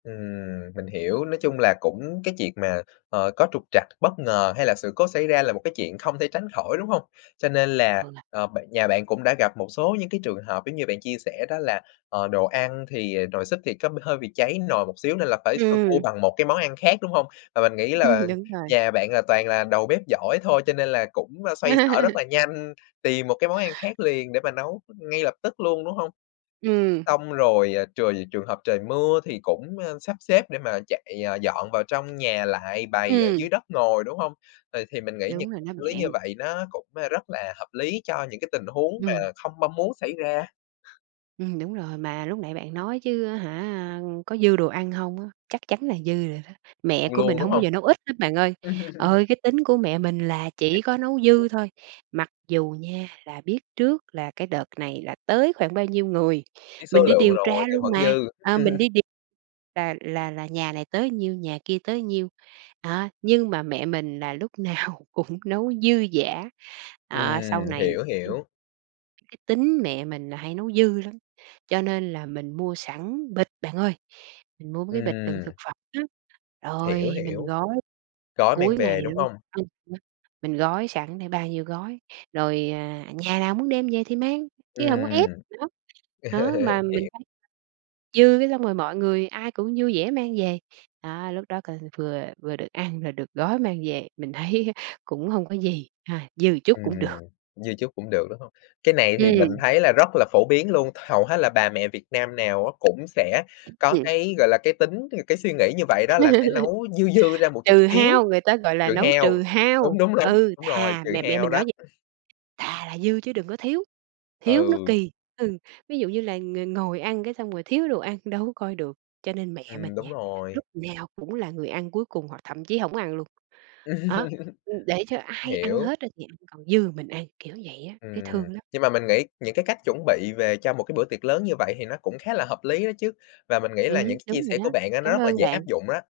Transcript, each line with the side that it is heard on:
left: Ừm, mình hiểu, nói chung là cũng cái chuyện mà, ờ, có trục trặc, bất ngờ hay là sự cố xảy ra là một cái chuyện không thể tránh khỏi, đúng hông? Cho nên là,
right: Ừ.
left: ờ, bạn nhà bạn cũng đã gặp một số những cái trường hợp giống như bạn chia sẻ đó là, ờ, đồ ăn thì, ờ, nồi súp thì có b hơi bị cháy nồi một xíu nên là phải sơ cua
right: Ừm.
left: bằng một cái món ăn khác, đúng hông? Và mình nghĩ là
right: Đúng rồi.
left: nhà bạn là toàn là đầu bếp giỏi thôi, cho nên là cũng xoay xở rất là nhanh, tìm một cái món ăn khác liền để mà nấu ngay lập tức luôn, đúng hông?
right: Ừm.
left: Xong rồi, à, trời trường hợp trời mưa thì cũng, a, sắp xếp để mà chạy, ờ, dọn vào trong nhà lại bày ở dưới
right: Ừm.
left: đất ngồi, đúng hông? Ừ, thì mình nghĩ nh
right: Đúng
left: [unintelligible]
right: rồi đó
left: lý như
right: bạn.
left: vậy nó cũng, a, rất là hợp lý cho những cái tình huống mà
right: Ừm.
left: không mong muốn xảy ra.
right: Ừm, đúng rồi, mà lúc nãy bạn nói chứ á hả, có dư đồ ăn hông á? Chắc chắn là dư rồi đó. Mẹ
left: Xong
right: của mình
left: luôn, đúng
right: hổng bao
left: hông?
right: giờ nấu ít hết bạn ơi, ờ, cái tính của mẹ mình là chỉ có nấu dư
left: [unintelligible]
right: thôi. Mặc dù nha là biết trước là cái đợt này là tới khoảng bao nhiêu người,
left: Biết số
right: mình đi
left: lượng
right: điều
left: rồi
right: tra
left: nhưng
right: luôn
left: vẫn
right: mà,
left: dư.
right: à, mình đi điều là là là nhà này tới nhiêu, nhà kia tới nhiêu, đó, nhưng mà mẹ mình là lúc nào cũng nấu dư dả. À, sau
left: Ừm,
right: này
left: hiểu, hiểu.
right: cái tính mẹ mình là hay nấu dư lắm, cho nên là mình mua sẵn bịch bạn ơi, mình mua mấy cái bịch đựng
left: Ừm.
right: thực phẩm á,
left: Hiểu,
right: rồi mình
left: hiểu.
right: gói
left: Có mang
right: cuối ngày
left: về, đúng
right: luôn.
left: hông?
right: [unintelligible] Mình gói sẵn để bao nhiêu gói, rồi, à, nhà nào muốn đem về thì mang, chứ hông có ép
left: Ừm.
right: nữa, đó, mà mình
left: Hiểu.
right: [unintelligible] dư cái xong rồi mọi người ai cũng vui vẻ mang về, đó, lúc đó coi vừa vừa được ăn, rồi được gói mang về, mình thấy á cũng hông có gì, a, dư một chút
left: Ừm,
right: cũng được.
left: dư chút cũng được, đúng hông? Cái này thì mình
right: Ừm.
left: thấy là rất là phổ biến luôn, hầu hết là bà mẹ Việt Nam nào á cũng sẽ có
right: Ừm.
left: cái, gọi là, cái tính cái suy nghĩ như vậy, đó là sẽ nấu dư dư ra một chút
right: Trừ
left: xíu,
right: hao, người ta, gọi là,
left: trừ
right: nấu
left: hao.
right: trừ
left: Đúng,
right: hao.
left: đúng, đúng,
right: Ừ,
left: đúng rồi,
right: thà
left: trừ
right: mẹ mẹ
left: hao
right: mình nói
left: đó.
right: vậy: "Thà là dư chứ đừng có thiếu, thiếu nó
left: Ừ.
right: kì." Ừ, ví dụ như là ng ngồi ăn cái xong rồi thiếu đồ ăn đâu có coi được, cho nên mẹ mình
left: Ừm, đúng
right: nha,
left: rồi.
right: lúc nào cũng là người ăn cuối cùng hoặc thậm chí hổng ăn luôn. Đó, ừm, để cho ai ăn
left: Hiểu.
right: hết á thì ăn, còn dư mình ăn, kiểu vậy á, thấy
left: Ừm,
right: thương lắm.
left: nhưng mà mình nghĩ những cái cách chuẩn bị về cho một cái bữa tiệc lớn như vậy thì nó cũng khá là hợp lý đó chứ, và mình nghĩ là những
right: Ừm,
left: cái chia
right: đúng rồi
left: sẻ của
right: đó,
left: bạn á nó
right: cảm
left: rất là
right: ơn
left: dễ áp
right: bạn.
left: dụng á.